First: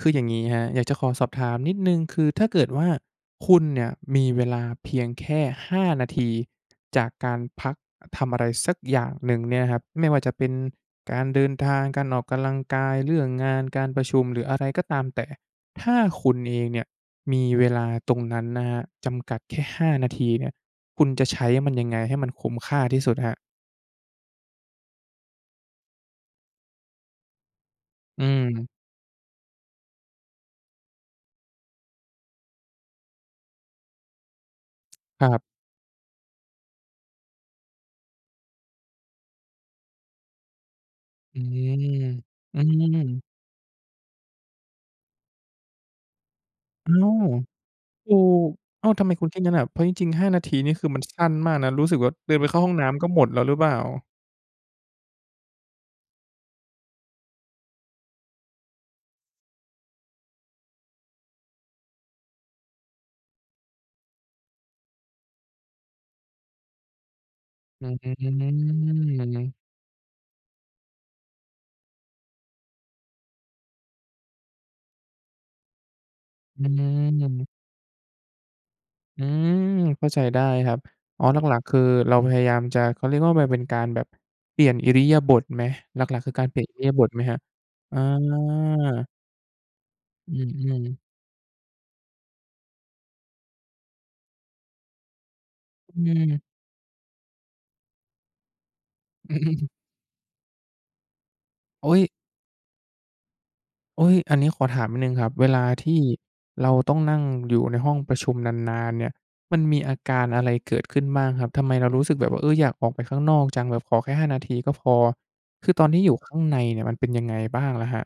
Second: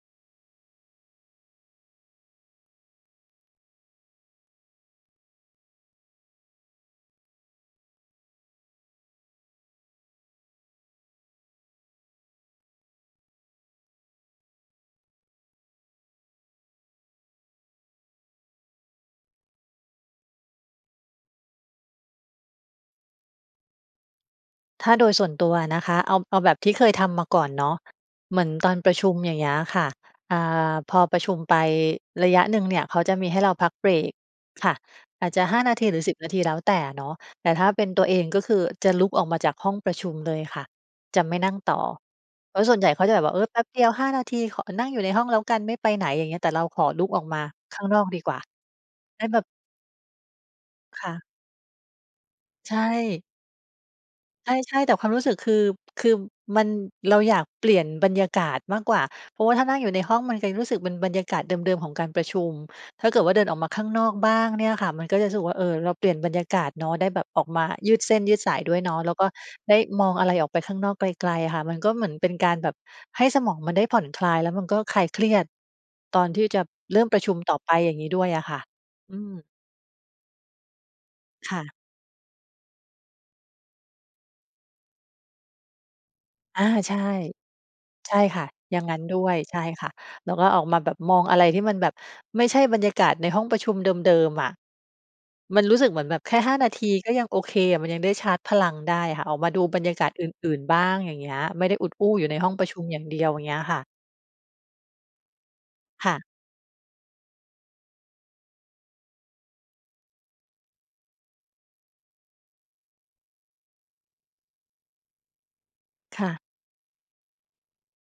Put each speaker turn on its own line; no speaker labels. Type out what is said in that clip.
คืออย่างงี้ครับ อยากจะขอสอบถามนิดหนึ่ง คือถ้าเกิดว่าคุณเนี่ยมีเวลาเพียงแค่ 5 นาทีจากการพักทำอะไรสักอย่างหนึ่งเนี่ยนะครับ ไม่ว่าจะเป็นการเดินทาง การออกกำลังกาย เรื่องงาน การประชุม หรืออะไรก็ตามแต่ ถ้าคุณเองเนี่ยมีเวลาตรงนั้นนะครับ จำกัดแค่ 5 นาทีเนี่ย คุณจะใช้มันยังไงให้มันคุ้มค่าที่สุดครับ?
ถ้าโดยส่วนตัวอะนะคะ เอา เอาแบบที่เคยทำมาก่อนเนาะ
อื
เหมือน
อ
ตอนประชุม อย่างเงี้ยค่ะ อ่า พอประชุมไประยะหนึ่งเนี่ย เขาจะมีให้เราพักเบรกค่ะ
ค
อ
ร
าจจ
ั
ะ
บ
5 นาทีหรือ 10 นาทีแล้วแต่เนาะ แต่ถ้าเป็นตัวเองก็คือจะลุกออกมาจากห้องประชุมเลยค่ะ จะไม
อ
่
ื
นั่งต่อ
อ
เพ
อื
ราะส่วนใหญ่เขาจะแบ
ม
บว่า "เออ แป๊บเดียว 5 นาที ขอนั่งอยู่ในห้องแล้วกัน ไม่ไปไหน" อย่างเงี้ย แต่เราขอ
อ้า
ลุกออ
ว
กมาข้างนอก
ถู
ดีกว่า
ก อ้าว ทำไม
ได
ค
้
ุณ
แ
ค
บ
ิด
บ
งั้นอะ เพราะจริง ๆ 5 นาทีนี่คือมั
ค
น
่
ส
ะ
ั้นมากนะ รู้สึกว่าเดินไปเข้าห
ใ
้
ช
องน้ำก็หม
่
ดแล้วหรือเปล่า?
ใช่ ๆ แต่ความรู้สึกคือ คือมัน เราอยากเปลี่ยนบรรยากาศมากกว่า เพราะว่าถ้านั่งอยู่ในห้อง มัน ก ยังรู้สึกเป็นบรรยากาศเดิม ๆ ของการประชุม ถ้าเกิดว่าเดินออกมาข้างนอกบ้างเนี่ยค่ะ มันก็จะรู้สึกว่า เออ เราเปลี่ยนบรรยากาศเนาะ ได้แบบออกมา
อ
ยืดเส้นยืดสายด้วยเนาะ แล้วก็
ืม
ได้มองอะไรออกไปข้างนอกไกล ๆ ค่ะ มันก็เหมือนเป็นการแบบให้สมองมันได้ผ่อนคลาย แล้วมันก็คลายเครียดตอนที่จ
อ
ะ
ื
เริ่มประชุม
ม
ต่อไป อย่างงี้ด้วยอะค่ะ อ
อ
ื
ื
ม
ม เข้าใจได้ครับ อ๋อ หล
ค
ั
่
ก ๆ ค
ะ
ือเราพยายามจะ เขาเรียกว่ามันเป็นการแบบเปลี่ยนอิริยาบถไหม หลัก ๆ คือการเป
อ
ลี
า
่ยนอิริ
ใ
ย
ช
า
่
บถไหมครับ? อา
ใช่ค่ะ อย่างงั้นด้วย ใช่ค่ะ แล
อ
้
ื
วก็ออกมา
ม
แบบ
ๆ
มองอะไรที่มันแบบไม่ใช่บรรยากาศในห้องประชุมเดิม ๆ อะ มันรู้สึกเ
อ
หม
ื
ือนแบบแค่
ม
5 นาทีก็ยังโอเค มันยังได้ชาร์จพลังได้ค่ะ
อ
อ
ื
อ
ม
กมาดูบรรยากาศอื่น ๆ บ้าง อย่างเงี้ย ไม่ได้อ
โ
ุ
อ
ด
๊ย
อู้อยู่ในห้องประชุมอย่างเดียว อย่างเงี้ยค่ะ
โอ๊ย อันนี้ขอถามนิดหนึ่งครับ เวลาที่
ค่ะ
เราต้องนั่งอยู่ในห้องประชุมนาน ๆ เนี่ย มันมีอาการอะไรเกิดขึ้นบ้างครับ ทำไมเรารู้สึกแบบว่า เออ อยากออกไปข้างนอกจัง แบบขอแค่ 5 นาทีก็พอ คือตอนที่อยู่
ค
ข
่
้
ะ
างในเนี่ย มันเป็นยังไงบ้างล่ะครับ?